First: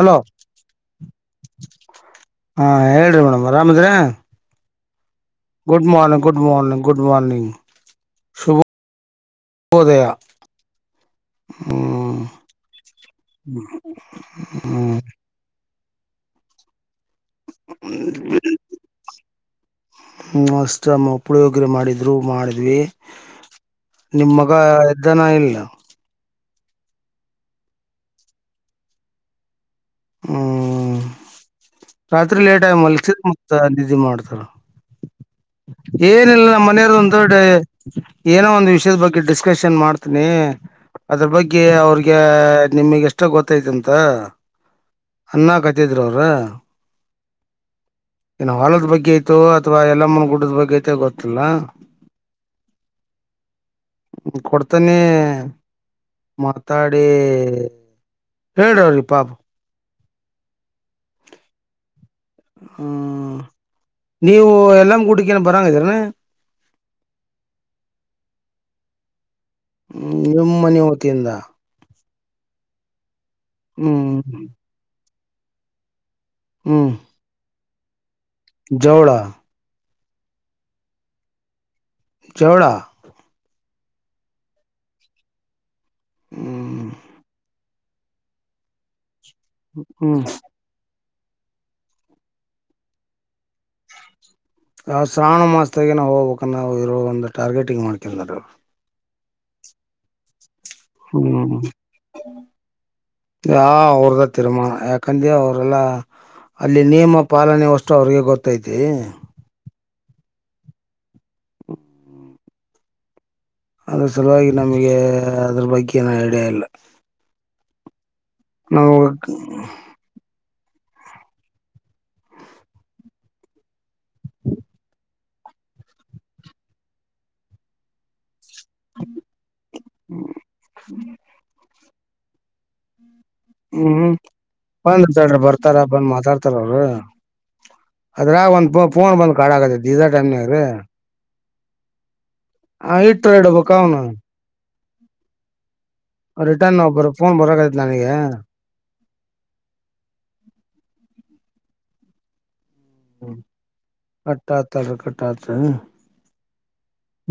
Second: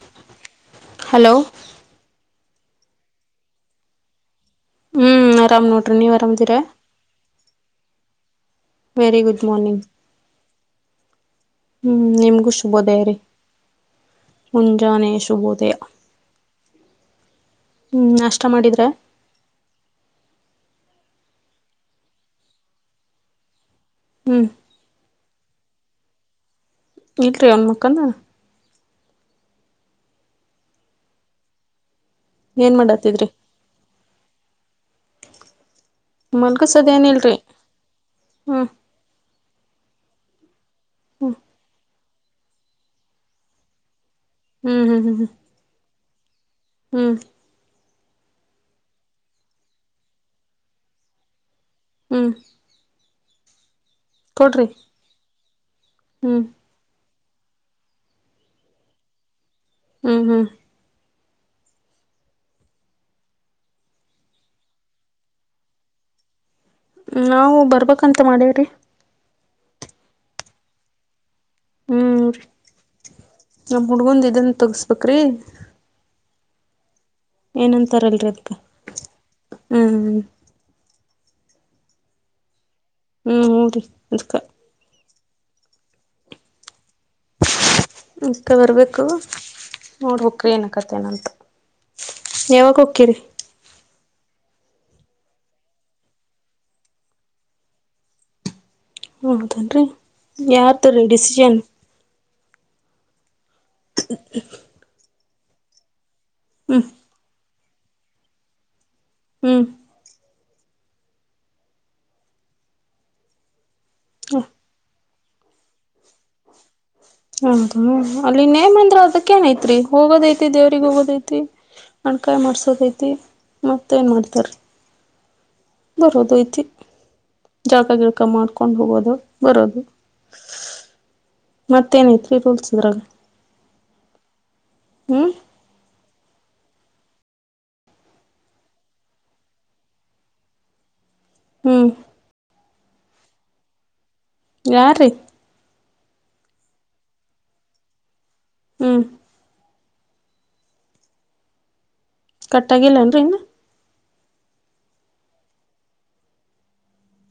Hello hello ಹಾ ಹೇಳ್ರಿ madam ಆರಾಮದ್ರ ಹ್ಮ್ ಆರಾಮ್ ಗುಡ್ ನೋಡ್ರಿ ನೀವ್ ಮಾರ್ನಿಂಗ್ ಗುಡ್ ಆರಾಮ್ದಿರಾ ಮಾರ್ನಿಂಗ್ ಗುಡ್ ಮಾರ್ನಿಂಗ್ ಶುಭ ವೆರಿ ಗುಡ್ ಮಾರ್ನಿಂಗ್ ಹ್ಮ್ ನಿಮ್ಗೂ ಶುಭೋದೇರಿ ಹ್ಮ್ ಮುಂಜಾನೆ ಶುಬೋದಯ ಹ್ಮ್ ನಾಷ್ಟ ಮಾಡಿದ್ರ ನಸ್ ಉಪಯೋಗಿರ ಮಾಡಿದ್ರು ಮಾಡಿದ್ವಿ ನಿಮ್ ಹ್ಮ್ ಮಗ ಎದ್ದನ ಇಲ್ಲ [unintelligible] ಅವನ್ ಮಕ್ಕಂದ ಹ್ಮ ರಾತ್ರಿ ಲೇಟ್ ಆಗ ಏನ್ ಮಲ್ಸಿದ ಮಾಡತ್ತಿದ್ರಿ ಮತ್ ನಿದ್ದಿ ಮಾಡ್ತಾರ ಏನಿಲ್ಲ ನಮ್ಮ್ ಮಲ್ಕಸದ ಮನೆಯರ್ ಏನ ಒಂದ ದೊಡ್ಡ ಇಲ್ರಿ ಏನೋ ಹ್ಮ್ ಒಂದಂದು ವಿಷಯದ ಬಗ್ಗೆ ಡಿಸ್ಕಶನ್ ಮಾಡ್ತನಿ ಅದ್ರ ಬಗ್ಗೆ ಅವ್ರಿಗೆ ನಿಮಗ್ ಎಷ್ಟ ಗೊತ್ತೈತಿ ಅಂತ ಹ್ಮ್ ಹ್ಮ್ ಹ್ಮ್ ಹ್ಮ್ ಇರೋರು ಹ್ಮ್ ಏನ ಹೊಲದ ಬಗ್ಗೆ ಐತೋ ಅಥವಾ ಎಲ್ಲಮ್ಮನ ಗುಡ್ಡದ ಬಗ್ಗೆ ಐತೊ ಗೊತ್ತಿಲ್ಲ ಹ್ಮ ಕೊಡ್ತೀನಿ ಹ್ಮ್ ಮಾತಾಡಿ ಹೇಳ್ರಿ ಪಾಪ ಹ್ಮ್ ಹ್ಮ್ ಹ್ಮ ನೀವು ಎಲ್ಲ ಗುಡಿಕೇನು ಬರಾಂಗ್ದೀರನೆ ನಾವು ಬರ್ಬೇಕಂತ ಮಾಡೇವ್ರಿ ಹ್ಮ್ ನಿಮ್ಮನ ವತಿಯಿಂದ ಹ್ಮ್ ರೀ ನಾಮ್ಮ ಹುಡ್ಗಂದು ಹ್ಮ್ ಇದಂದು ತಗಸ್ ಬೇಕ್ರೀ ಹ್ಮ್ ಏನ ಅಂತರಲ್ರ ಅದು ಜೋಳಾ ಹ್ಮ ಚೋಳ ಹ್ಮ್ ಹೌದ್ರಿ ಅದಕ್ಕ ಹ್ಮ್ ಅಕ್ಕ ಬರ್ಬೇಕು ನೋಡ್ ಹ್ಮ್ ಹೊಕ್ರಿ ಏನಕತ್ತೇ ನಾನು ಯಾವಾಗ್ ಹೊಕ್ಕೇರಿ ಆ ಶ್ರಾವಣ ಮಾಸದಾಗೆ ನಾವು ಹೋಗ್ಬೇಕ ನಾವು ಇರೋ ಒಂದು ಟಾರ್ಗೆಟಿಂಗ್ ಮಾಡ್ ಕ್ಯಾಂದರ್ ಹೌದೇನ್ರಿ ಯಾರ್ ತೋರಿ ಡಿಸಿಷನ್ ಯ ಅವ್ರದಾ ತಿರುಮ ಯಕಾಂದೆ ಅವರೆಲ್ಲಾ ಅಲ್ಲಿ ಹ್ಮ್ ನಿಯಮ ಪಾಲನೆ ಅಷ್ಟು ಅವ್ರಿಗೆ ಗೊತ್ತೈತಿ ಹ್ಮ್ ಅದು ಹ ಸಲುವಾಗಿ ನಮಗೆ ಅದ್ರ ಬಗ್ಗೆ ಏನುೂ ಐಡಿಯಾ ಇಲ್ಲ ಹೌದು ಅಲ್ಲಿ ನೇಮ್ ನಾವು ಅಂದ್ರೆ ಅದಕ್ಕ ಏನ ಐತ್ರಿ ಹೋಗೊ ದಾಯಿತ್ರಿ ಐತಿ ದೇವ್ರಿಗೆ ಹೋಗೋದೈತಿ ಅಣಕಾಯಿ ಮಾಡ್ಸೋದ್ ಐತಿ ಮತ್ತ ಏನ್ ಮಾಡ್ತಾರ ಬರೋದು ಐತಿ ಜಾಕ ಗಿಕ ಮಾಡ್ ಕೊಂಡ್ ಹೋಗೋದು ಬರೋದು ಮತ್ತೇನ್ ಐತ್ರಿ ರೂಲ್ಸ್ ಇದ್ರಾಗ ಹ್ಮ್ ಬಂದ್ರ ಹ್ಮ್ ಚಡ್ರ ಬರ್ತಾರ ಬಂದ್ ಮಾತ್ ರ್ತಾರ ಅವರು ಅದ್ರ ಒಂದ ಫೋನ್ ಬಂದ್ ಕಾಡ ಆಕತ್ತ ಇದ ಟೈಮ್ನಾಗ್ರೀ ಹ್ಮ್ ಹಾ ಇಟ್ ಆಡ್ಬೇಕ ಅವನು ಯಾರ್ ರೀ ರಿಟರ್ನ್ ಒಬ್ಬರ ಫೋನ್ ಬರಕಾಯಿತ್ ನನಗೆ ಹ್ಮ್ [inaudible] ಕಟ್ಟಾಗಿಲ್ಲ ಏನ್ರಿ ಇನ್ನು ಕಟ್ಟ ಆತದು ಕಟ್ಟ ಆತ್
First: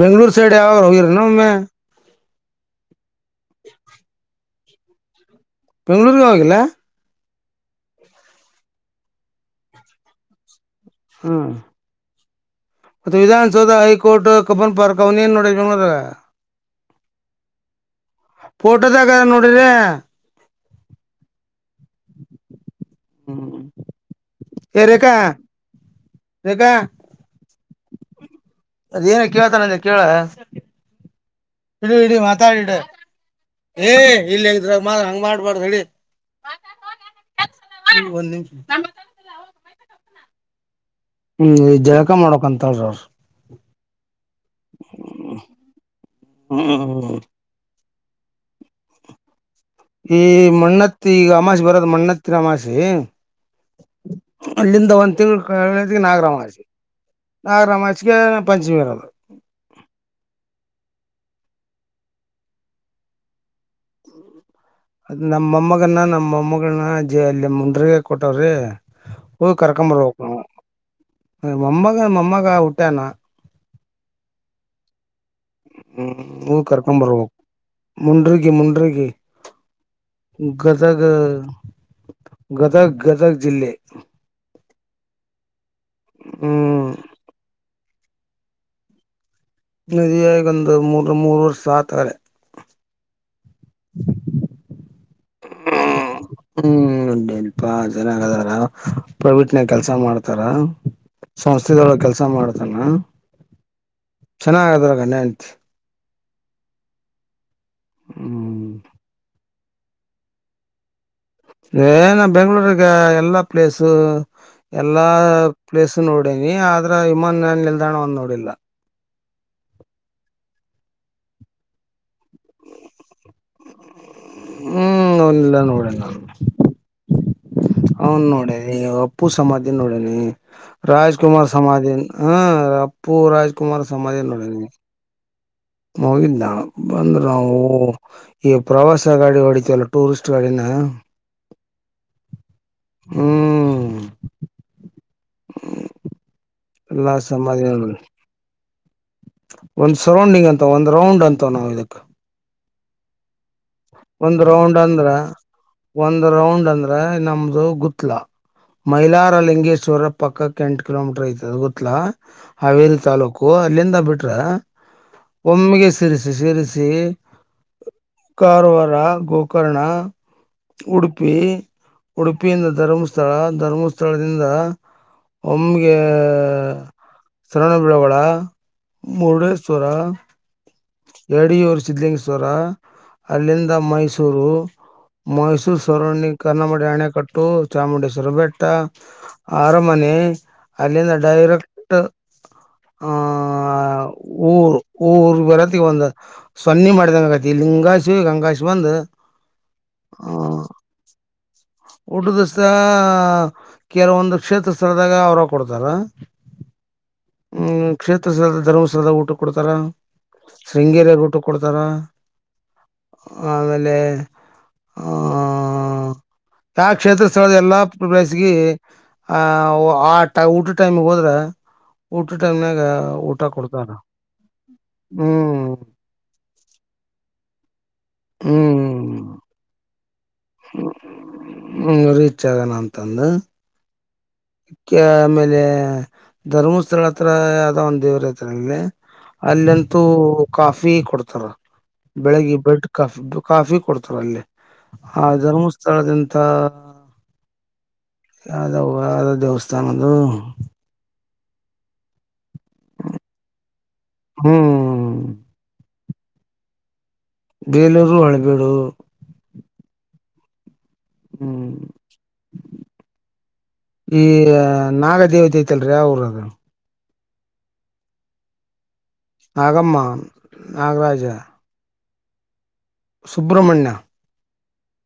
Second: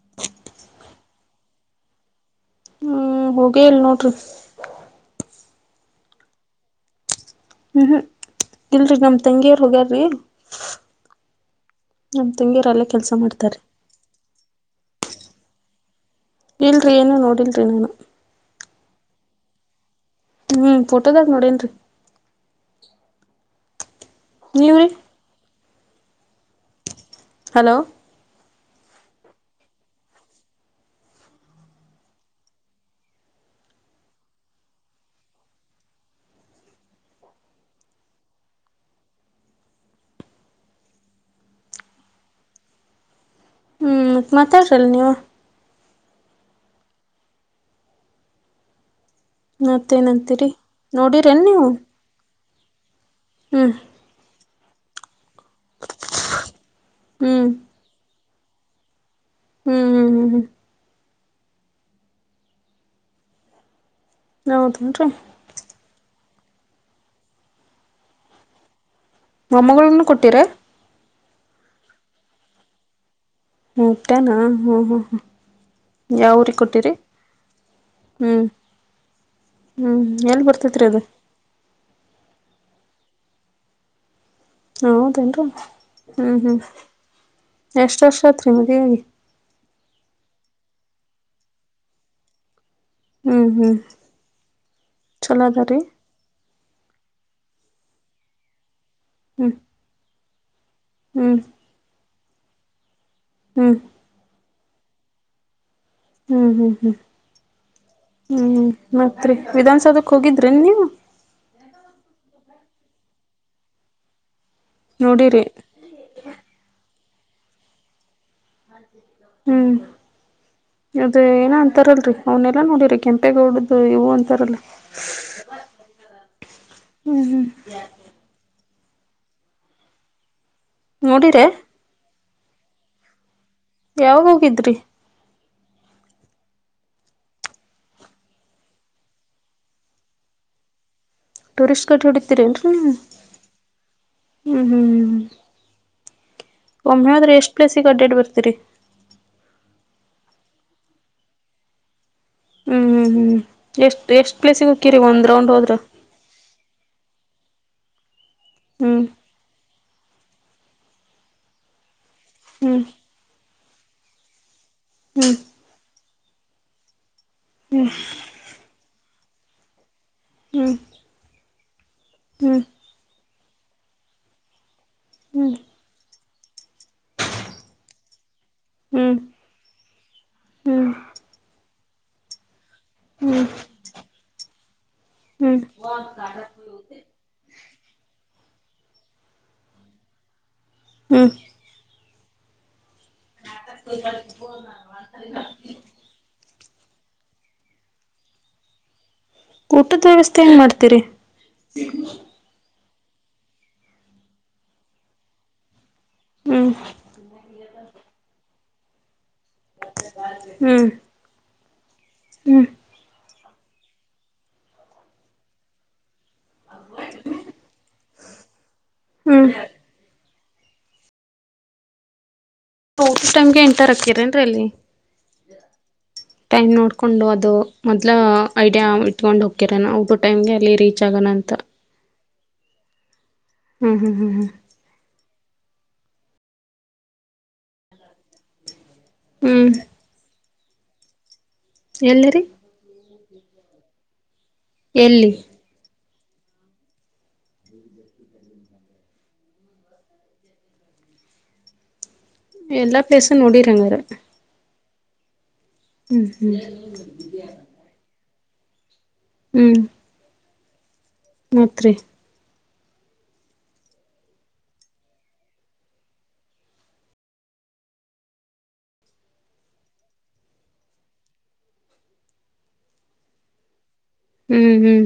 ಬೆಂಗ್ಳೂರ್ ಸೈಡ್ ಯಾವಾಗ್ ಹೋಗಿರದ್ ಇನ್ನೊಮ್ಮೆ ಹ್ಮ್ ಹೋಗೇ ಇಲ್ ನೋಡ್ರಿ ಬೆಂಗಳೂರ್ ಹೋಗಿಲ್ಲ ಹ್ಮ್ ಹ್ಮ್ ಇಲ್ರಿ ನಮ್ ತಂಗಿಯರ್ ಹೋಗ್ಯಾರಿ ಹ್ಮ್ ಕೆಲ್ಸ ಮತ್ತೆ ಮಾಡ್ತಾರೀ ವಿಧಾನಸೌಧ ಹೈಕೋರ್ಟ್ ಕಪ್ಪನ್ ಪಾರ್ ಅವನ ನೋಡನದ. ಇಲ್ರರಿ ಏನು ನೋಡಿಲ್ರಿ ನಾನು. ಫೋಟೋದಾಗಗದ ನೋಡ್ರ್ರಿ. ಹ್ಮ್ ಫೋಟೋದಾಗ ನೋಡೇನ್ೀ. ಹ್ಮ ನೀವ್ರೀ ರೇಖಾ ರೇಖಾ. ಹಲೋ. ಅದ ಏನ ಕೇಳ್ತಾರಂತ ಕೇಳ ಇ ಇಡೀ ಮಾತಾಡಿಡ. ಏ ಇಲ್ಲಗ್ರ ಹಂಗ ಮಾಡ್ಬಾರ್ದ್ ಹೇಳಿ. ಒಂದು ನಿಮಿಷ. ಹ್ಮ್್ ಜಳಕ ಮಾಡಕಂತಲ್ ಅವರಿ. ಹ್ಮ್ ಮಾತಾಡ್ರಲ್ ನೀವು. ಹ್ಮ್ಮ. ಈ ಮತ್ತೇನಂತೀರಿ ಮಣ್ಣತ್ತಿ ಈಗ ನೋಡಿರೇನು ನೀವು ಅಮಾಷೆ ಬರೋದು ಮಣ್ಣತ್ತಿನ ಅಮಾಷೆ. ಹ್ಞೂ ಅಲ್ಲಿಂದ ಒಂದು ತಿಂಳ ಕದಕ್ಕೆ ನಾಗರಾಮಾಷಿ ಹ್ಞೂ ನಾಗರಾಮಾಷಿಗೆ ಪಂಚಮಿ ಇರೋದು. ಹ್ಮ್ ಹ್ಮ್ ಹ್ಮ್ ಹ್ಮ್. ಹೌದೇನ್ರಿ ಅದ ನಮ್ಮಮ್ಮಗನ್ನ ನಮ್ಮಮ್ಮಗನ್ನ ಜ ಅಲ್ಲಿ ಮುಂಡ್ರಗ ಕೊಟವ್ರಿ. ್ ಕರಕಂಬರ ಮೊಮ್ಮಗಳನ್ನ ಹೋಗಕ್ಕ ಕೊಟ್ಟಿರಾ ಮಮ್ಮ ಮಮ್ಮಗಾಯ ಉಟ್ಟಣ. ಹಪ್ಪಟನಾ ಹ ಹ ಹ. ಹ್ಮ್ ಹೂ ಕರ್ಕೊ ಬರ್. ಹ್ಞೂ ಮುಂಡರಗಿ ಮುಂಡರಗಿ ಹ್ಞೂ ಎಲ್ಲಿ ಬರ್ತೈತ್ರಿ ಅದು ಗದಗ. ಗದಗ್ ಗದಗ್ ಜಿಲ್ಲೆ. ಹೌದೇನ್ರ ಹ್ಮ್ ಹ್ಮ್ ಎಷ್ಟ ವರ್ಷ ಆತ್ರಿ ಮದ್ವೆಿ. ಮದುವಿ ಆಗಿ ಒಂದ್ ಮೂರು ವರ್ಷ ಆತಅಲೆ. ಹ್ಮ್ ಹ್ಮ್ ಚಲೋ ಅದಾರೀ. ಹ್ಮ್ಲ್ಪಾ ಚೆನ್ನಾಗ್ ಅದಾರ ಹ್ಞೂ ಪ್ರವಿಟ್ನಾಗ ಕೆಲ್ಸ ಮಾಡ್ತಾರ. ಹ್ಞೂ ಸಂಸ್ಥೆದೊಳ ಕೆಲ್ಸ ಮಾಡತಾನ. ಹ್ಮ್. ಚೆನ್ನಾಗ ಅದ್ರ ಗಂಡ ಹೆಂಡ್ತಿ. ಹ್ಮ್ ಹ್ಮ್ ಹ್ಮ್ ಹ್ಮ್ ಮತ್ರಿ. ವಿಧನ್ಸೌಧಕ್ ಹೋಗಿದ್ರಿನ್ ನೀವು. ಏನ ಬೆಂಗ್ಗಳೂರಿಗ ಎಲ್ಲಾ ಪ್ಲೇಸು. ಎಲ್ಲಾ ನೋಡಿರಿ ಪ್ಲೇಸ್ ನೋಡನಿ ಆದ್ರ ಇಮಾನ್ ನಿಲ್ದಾಣ ಒಂದ್ ನೋಡಿಲ್ಲ. ಹ್ಮ್. ಅದ ಏನ ಅಂತಾರಲ್ರರಿ ಅವನೆಲ್ಲಾ ನೋಡರಿ ಕೆಂಪೇಗೌಡ್ದು ಇವು ಅಂತ. ಹ್ಮ್ ಅವನ್ನೆಲ್ಲ ನೋಡೇನ್ ನಾನು ಹ್ಮ್ ಹ್ಮ್. ಅವನ್ ನೋಡನಿ ಅಪ್ಪು ಸಮಾಧಿ ನೋಡನಿ ರಾಜ್ ನೋಡಿರೆ ಕುುಮಾರ್ ಸಮಾಧಿ. ಹಾ ಅಪ್ಪು ರಾಜ್ಕುಮಾರ್ ಸಮಾಧಿ ಯಾವಾಗ ನೋಡಗೆ. ಹೋಗಿದ್ರಿ ಹೋಗಿದ್ದ್ ಬಂದ್ರ ನಾವು ಈ ಪ್ರವಾಸ ಗಾಡಿ ಹೊಡಿತವಲ್ಲ ಟೂರಿಸ್ಟ್ ಗಾಡಿನ. ಟೂರಿಸ್ಟ್ ಗಡಿ ಹೊಡಿತೀರಿ ನ್ರರಿ ನೀ ಹ್ಮ್ ಹ್ಮ್ ಹ್ಮ್್ಮ. ಒಮ್ಮ ಎಲ್ಲಾ ಹೇಳದ್ರೆ ಎಷ್ಟ್ ಸಮಾಧಿ ಪ್ಲೇಸ್ಗೆ ಅಡ್ಡಡ್ ಬರ್ತೀರಿ. ಒಂದ್ ಸರೌಂಡಿಂಗ್ ಅಂತ ಒಂದ್ ರೌಂಡ್ ಅಂತ ನಾವವು ಇದಕ್. ಹ್ಮ್್ ಹ್ಮ್ ಎಷ್ಟ್ ಎಷ್ಟ್ ಒಂದ್ ಪ್ಲೇಸಿಗೆ ರೌಂಡ್ ಹಕ್ಕಿರಿ ಅಂದ್ರ ಒಂದ್ ರೌಂಡ್ ಹೋದ್ರ. ಒಂದ್ ರೌಂಡ್ ಅಂದ್ರ ನಮ್ದು ಗುತ್ಲ ಹ್ಮ್ ಮಹಿಲಾರ ಲಿಂಗೇಶ್. ಚೂರ ಪಕ್ಕಕ್ಕೆ ಎಂಟ ಕಿಲೋಮೀಟರ್ ಐತದ ಗೊತ್ತಲಾ ಹ್ಮ್ ಹಾವೇರಿ ತಾಲೂಕು ಅಲ್ಲಿಂದ ಬಿಟ್ರ. ಹ್ಮ್ ಒಮ್ಮಿಗೆ ಶಿರಸಿ ಶಿರಸಿ. ಹ್ಮ್. ಗೋಕರ್ಣ. ಹ್ಮ್ ಹ್ಮ್ ಉಡುಪಿ ಹ್ಮ್ ಉಡುಪಿಯಿಂದ ಧರ್ಮಸ್ಥಳ ಧರ್ಮಸ್ಥಳದಿಂದ. ಒಮ್ಗೆ. ಸರಣಬಳವಾಳ ಹ್ಮ್ ಹ್ಮ್ ಮುರುಡೇಶ್ವರ. ಹ್ಮ್ ಯಡಿಯೂರು ಸಿದಲಿಂಗೇಶ್ವರ ಹ್ಮ್ ಅಲ್ಲಿಂದ ಮೈಸೂರು ಹ್ಮ್ ಹ್ಮ್ ಮೈಸೂರು ಸಣಿ ಕರ್ನ್ನಮಡಿ ಅಣೆಕಟ್ಟು ಚಾಮುಂಡೇಶ್ವರ ಬೆಟ್ಟ ಆರಮನೆ ಅಲ್ಲಿಂದ ಡೈರಕ್ಟ್ ಊರು ಊರು ಹಾ ಬರತ್ತಿಗೆ ಒಂದು ಸನ್ನಿ ಮಾಡಿದಂಗಂಗತಿ ಲಿಂಗಶ ಗಂಗಾಶ ಒಂದು ಊಟದ ವ್ಯವಸ್ಥೆ ಏನ್ ಮಾಡ್ತೀರಿ ಒಡು ದಸತ ಕೆಲವೊಂದು ಕ್ಷೇತ್ರ ಸ್ಥಳದಾಗ ಅವರು ಕೊಡ್ತಾರ ಹ್ಮ್ ಹ್ಮ ಕ್ಷೇತ್ರಸದ ಧರ್ಮಸ್ಥಳದ ಊಟ ಕೊಡ್ತಾರ ಹ್ಮ್ ಶೃಂಗೇರಿಯ ಊಟ್ಟು ಕೊಡ್ತಾರ ಹ್ಮ್ ಆಮೇಲೆ ಆ ಯಾವ ಕ್ಷೇತ್ರ ಸ್ಥಳದ ಎಲ್ಲಾ್ಲೇಸ್ಿ ಆ ಹ್ಮ್ ಆ ಊಟ ಟೈಮ್ ಹೋದ್ರೆ ಊಟ ಟೈಮ್ ನಾಗ ಊಟದ ಊಟ ಟೈಮ್ಗೆ ಕೊಡ್ತಾರ ಎಂಟರ್ ಹಾಕ್ಕಿರೇನ್ರಿ ಅಲ್ಲಿ ಹ್ಮ್ ಟೈಮ್ ನೋಡ್ಕೊಂಡು ಅದು ಮೊದ್ ಐಡಿಯಾ ಹ್ಮ್ ಇಟ್ಕೊಂಡ್ ಹೋಗಕ್ಯರ ನಬಟ್ಟ ಟೈಮ್ಗೆ ಅಲ್ಲಿ ರೀಚ್ ಆಗೋಣ ಅಂತ ಜಗನ ಅಂತಂದು ಹ್ಮ್ ಹ್ಮ್ ಹ್ಮ್ ಹ್ಮ್ ಅಕ್ಕೆ ಆಮೇಲೆ ಧರ್ಮಸ್ಥಳ ಹತ್ರ ಆದ ಒಂದ ದೇವರ ಹತ್ರಲ್ಲಿ ಹ್ಮ್ ಅಲ್ಲಂತೂ ಕಾಫಿ ಕೊಡ್ತಾರ ಎಲ್ಲಿರಿ ಬೆಳಿಗ್ಗೆ ಬೆಡ್ ಕಾಫಿ ಫುಡ್ ಕಾಫಿ ಕೊಡ್ತಾರ ಅಲ್ಲಿ ಆ ಎಲ್ಲಿ ಧರ್ಮಸ್ಥಳದ ಮತ್ತ ಯಾವ್ದ ಯ್ದ ದೇವಸ್ಥಾನದು ಎಲ್ಲಾ ಪ್ಲೇಸ ನೋಡಿರಂಗಾರ ಹ್ಮ್ ಹ್ಮ್ ಹ್ಮ್ ಬೇಲೂರುರು ಹೊಳಬೇಡು ಹ್ಮ್ ಹ್ಮ್ ಮತ್ರಿ ಈ ನಾಗದೇವತೆೇತಲ್ರಿ ಅವರದು ನಾಗಮ್ಮ ನಾಗರಾಜ ಸುಬ್ರ್ಮಣ್ಯ ಹ್ಮ್ ಹ್ಮ್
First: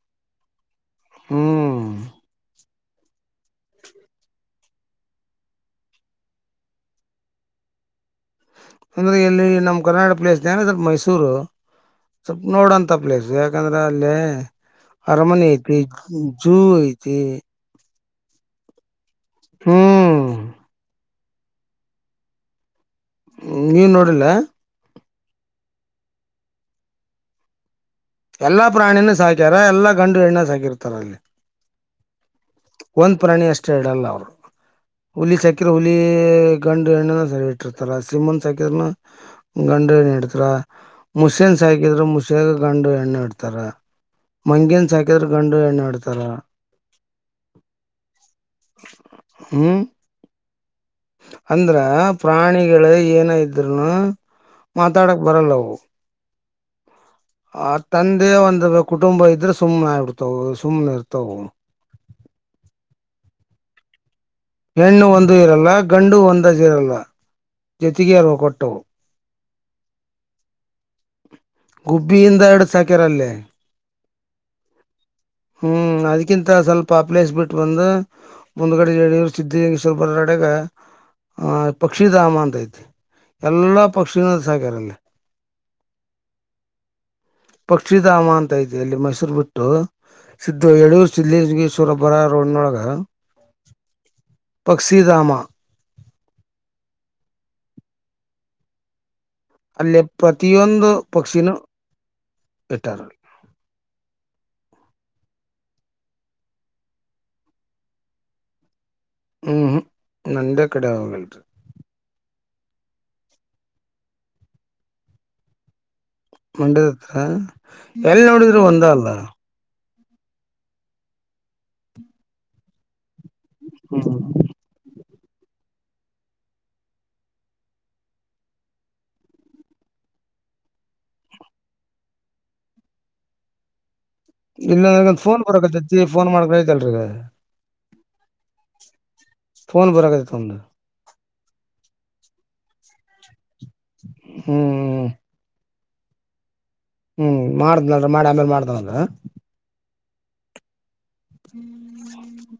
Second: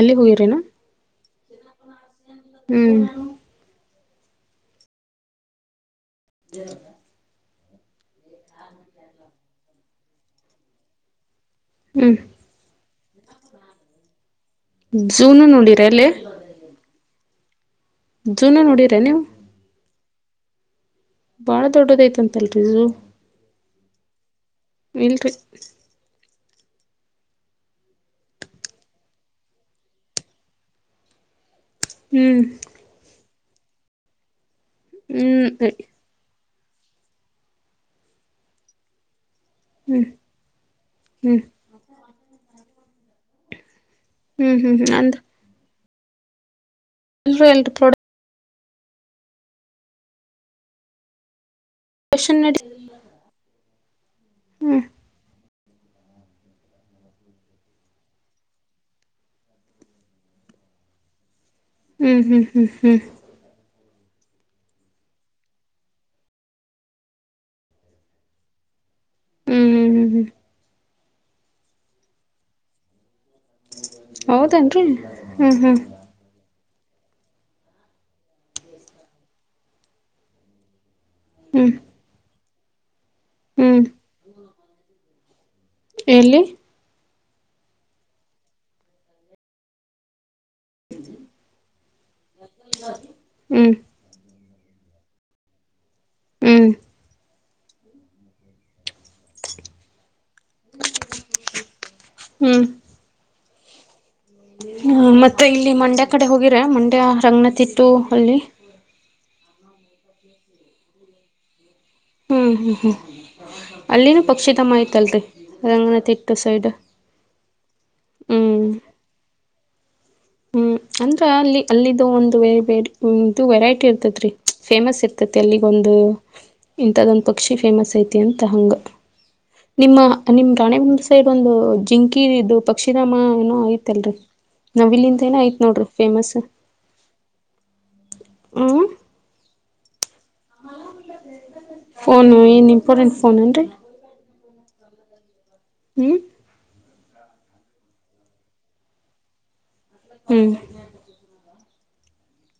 ಅಲ್ಲಿ ಹೋಗಿ್ರೇನಾ ಹ್ಮ್ ಹ್ಮ್ ಹ ಅಂದ್ರೆ ಎಲ್ಲಿ ನಮ್ಮ್ ಕರ್ನಾಟ ಪ್ಲೇಸ್ ಏನ ಅ್ರ ಮೈಸೂರು ಹ್ಮ್ ಸ್ವಪ್ ನೋಡಂತ ಪ್ಲೇಸ್ ಯಾಕಂದ್ರೆ ಅಲ್ಲೇ ಝೂನು ಅರಮನೆ ಐತೆ ನೋಡಿರ ಜೂ ಐತಿ ಜುನು ನೋಡ್ರ ನೀವು ಹ್ಮ್ ಬಾಳ ದೊಡ್ಡದಐತಂತಲ್ರಿಜು ನೀವ ನೋಡಿಲ್ಲ ಇಲ್ತ ಎಲ್ಲಾ ಪ್ರಾಣಿನ ಸಾಕ್ಯಾರ ಎಲ್ಲಾ ಗಂಡು ಎಣ್ಣ ಸಾಕಿರ್ತಾರ ಅಲ್ಲಿ ಹ್ಮ್ ಒಂದ್ ಪ್ರಾಣಿ ಅಷ್ಟೇ ಹೇಳಡಲ್ಲ ಅವರು ಹುಲಿ ಹ್ಮ್ ಚಕಿರ ಹುಲಿ ಗಂಡು ಎಣ್ಣೆನ ಸರಿ ಇಟ್ಟಿರ್ತಾರ ಸಿಮನ್ ಸಾಕರ್ನ ಗಂಡು ಹ್ಮ್ ಎಣ್ಣ ಇಡ್ತಾರ ಹ್ಮ್ ಮುಸನ್ ಸಾಕಿದ್ರ ಮುಸಿಯಾಗ ಗಂಡು ಎಣ್ಣ ಇಡ್ತಾರ ಹ್ಮ್ ಹ್ಮ್ ಮಂಗೇನ್ ಹ್ಮ್ ಅಂದ್ರ ಸಾಕಿದ್ರ ಗಂಡು ಎಣ್ಣಾಡ್ತಾರ ಎಲ್ ಪ್ರಾಡಕ್ಟ್ ಹ್ಮ್ ಅಂದ್ರ ಪ್ರೊಡಕ್ಷನ್ ನಡಿ ಪ್ರಾಣಿಗಳು ಏನ ಇದ್ರೂನು ಹ್ಮ್ ಮಾತಾಡಕ್ ಬರಲ್ಲವು ಆ ತಂದೆ ಒಂದ ಕುಟುಂಬ ಇದ್ರೆ ಸುಮ್ನೆ ಆಗ್ಬಿಡ್ತಾವ ಸುಮ್ನೆ ಇರ್ತಾವ ಹ್ಮ್ ಹ್ಮ್ ಹ್ಮ್ ಹ್ಮ್ ಹೆಣ್ಣು ಒಂದು ಇರಲ್ಲ ಗಂಡು ಒಂದ್ ಇರಲ್ಲ ಜತೆಗೆ ಅರ್ ಕೊಟ್ಟವು ಹ್ಮ್ ಹ್ಮ್ ಹ್ಮ್ ಹ್ಮ್ ಗುಬ್ಬಿಯಿಂದ ಎರಡು ಸಾಕ್ಯರಲ್ಲೇ ಹೌದೇನ್ರರಿ ಹ್ಮ್ ಹ್ಮ್ ಸ್ವಲ್ಪ ಪ್ಲೇಸ್ ಬಿಟ್ಟ ಬಂದ ಮುಂದ್ಗಡೆ ಹೇಳ್ರು ಸಿದ್ದಿಂಗ ಸ್ವಲ್ಪ ಬರ ಅಡಗ ಹ ಹ್ಮ್ ಪಕ್ಷಿಧಾಮ ಅಂತ ಐತೆ ಎಲ್ಲಾ ಹ್ಮ್ ಪಕ್ಷಿಿನ ಸಹಕಾರಲ್ಲ ಎಲ್ಲಿ ಪಕ್ಷಿಧಾಮ ಅಂತ ಐತಿ ಇಲ್ಲಿ ಮೈಸೂರು ಬಿಟ್ಟು ಸಿದ್ದು ಹೇಳಳು ಸಿದ್ದಗ್ವರಬ್ಬರ ರೋಡ್ನೊಳಗ ಹ್ಮ್ [unintelligible] ಪಕ್ಕ್ಷಿಧಾಮ ಹ್ಮ್ ಅಲ್ಲೇ ಪ್ರತಿಯೊಂದು ಪಕ್ಷಿನ ಹ್ಮ್ ಇಟ್ಟಾರ ಮತ್ತೆ ಇಲ್ಲಿ ಮಂಡ್ಯ ಕಡೆ ಹೋಗಿರ ಮಂಡ್ಯ ರಂಗನತಿಟ್ಟು ಅಲ್ಲಿ ಹ್ಮ್್ಮ ನಂದ ಕಡಾವಗಳುೀ ಹ್ಮ್ ಹ್ಮ್ ಹ್ಮ್ ಅಲ್ಲಿನೂ ಪಕ್ಷಿಧಮ ಆಐತಲ್ರರಿ ರಂಗನಾಥಟ್ಟ ಮಂಡ್ಯದತ್ರ ಎಲ್ಲಿ ನೋಡಿದ್ರರು ಹ್ಮ್ ಒಂದ ಅಲ್ಲ ಹ್ಮ್ ಅಂದ್ರ ಅಲ್ಲಿ ಅಲ್ಲಿಿದ್ದು ಒಂದುದು ವೆರೈಟಿ ಹ್ಮ್ ಇರ್ತತ್ ರೀ ಫೇಮಸ್ ಇರ್ತ ತಿ ಅಲ್ಲಿಗ ಒಂದು ಇಂತದೊಂದ ಪಕ್ಷಿ ಫೇಮಸ್ ಐತಿ ಅಂತ ಹಂಗ ನಿಮ್ಮ ನಿಮ್ ರಾಣೆ ಮು ಸೈಡ್ ಒಂದು ಜಿಂಕಿ ಇದು ಪಕ್ಷಿಧಾಮ ಏನೋ ಆಐತಲ್ರರಿ ಇಲ್ಲಾಂದ್ರಂದ ಫೋನ್ ಬರಕತ್ತತಿ ಫೋನ್ ಮಾಡ್ಕೈತಲ್ರೀಗ ಹ್ಮ ಫನ್ ಬರಕದು ತ್ದ [unintelligible] ಫೋನು ಏನ್ ಇಂಪಾರ್ಟೆಂಟ್ ಫೋನ್ ನ್ರರಿ ಹ್ಮ್್ಮ ಹ್ಮ್ ಹ್ಮ್ ಮಾಡ್ದ್ನಲ್ ಮಾಡಿ ಆಮೇಲೆ ಮಾಡ್ದವಂದ [unintelligible] ಹ್ಮ್ ಹ್ಮ್್ಮ್ಮ ಹ್ಮ್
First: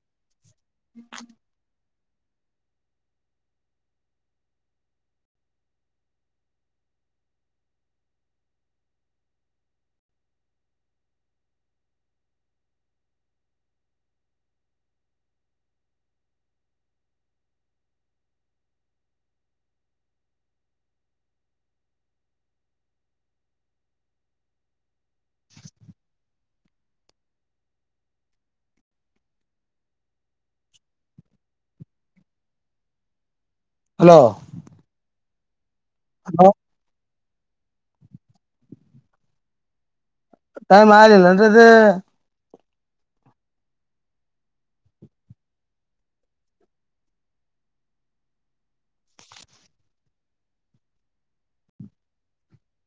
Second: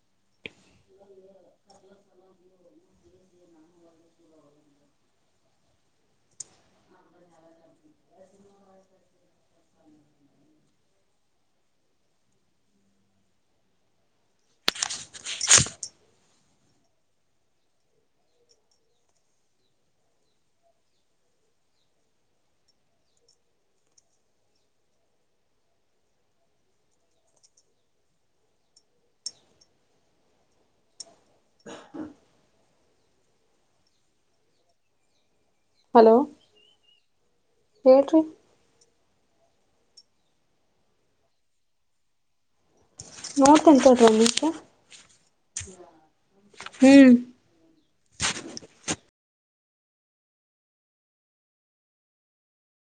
ಹಲೋ ಹಲೋ ಹೇಳ್ರಿ ಟೈಮ ಆಗ್ಲಿ ನಂದು [unintelligible] ನೋಡ್ತೀನ್ ತಾಳ್ರು ಒಂದ್ ನಿಮಿಷ ಹ್ಮ್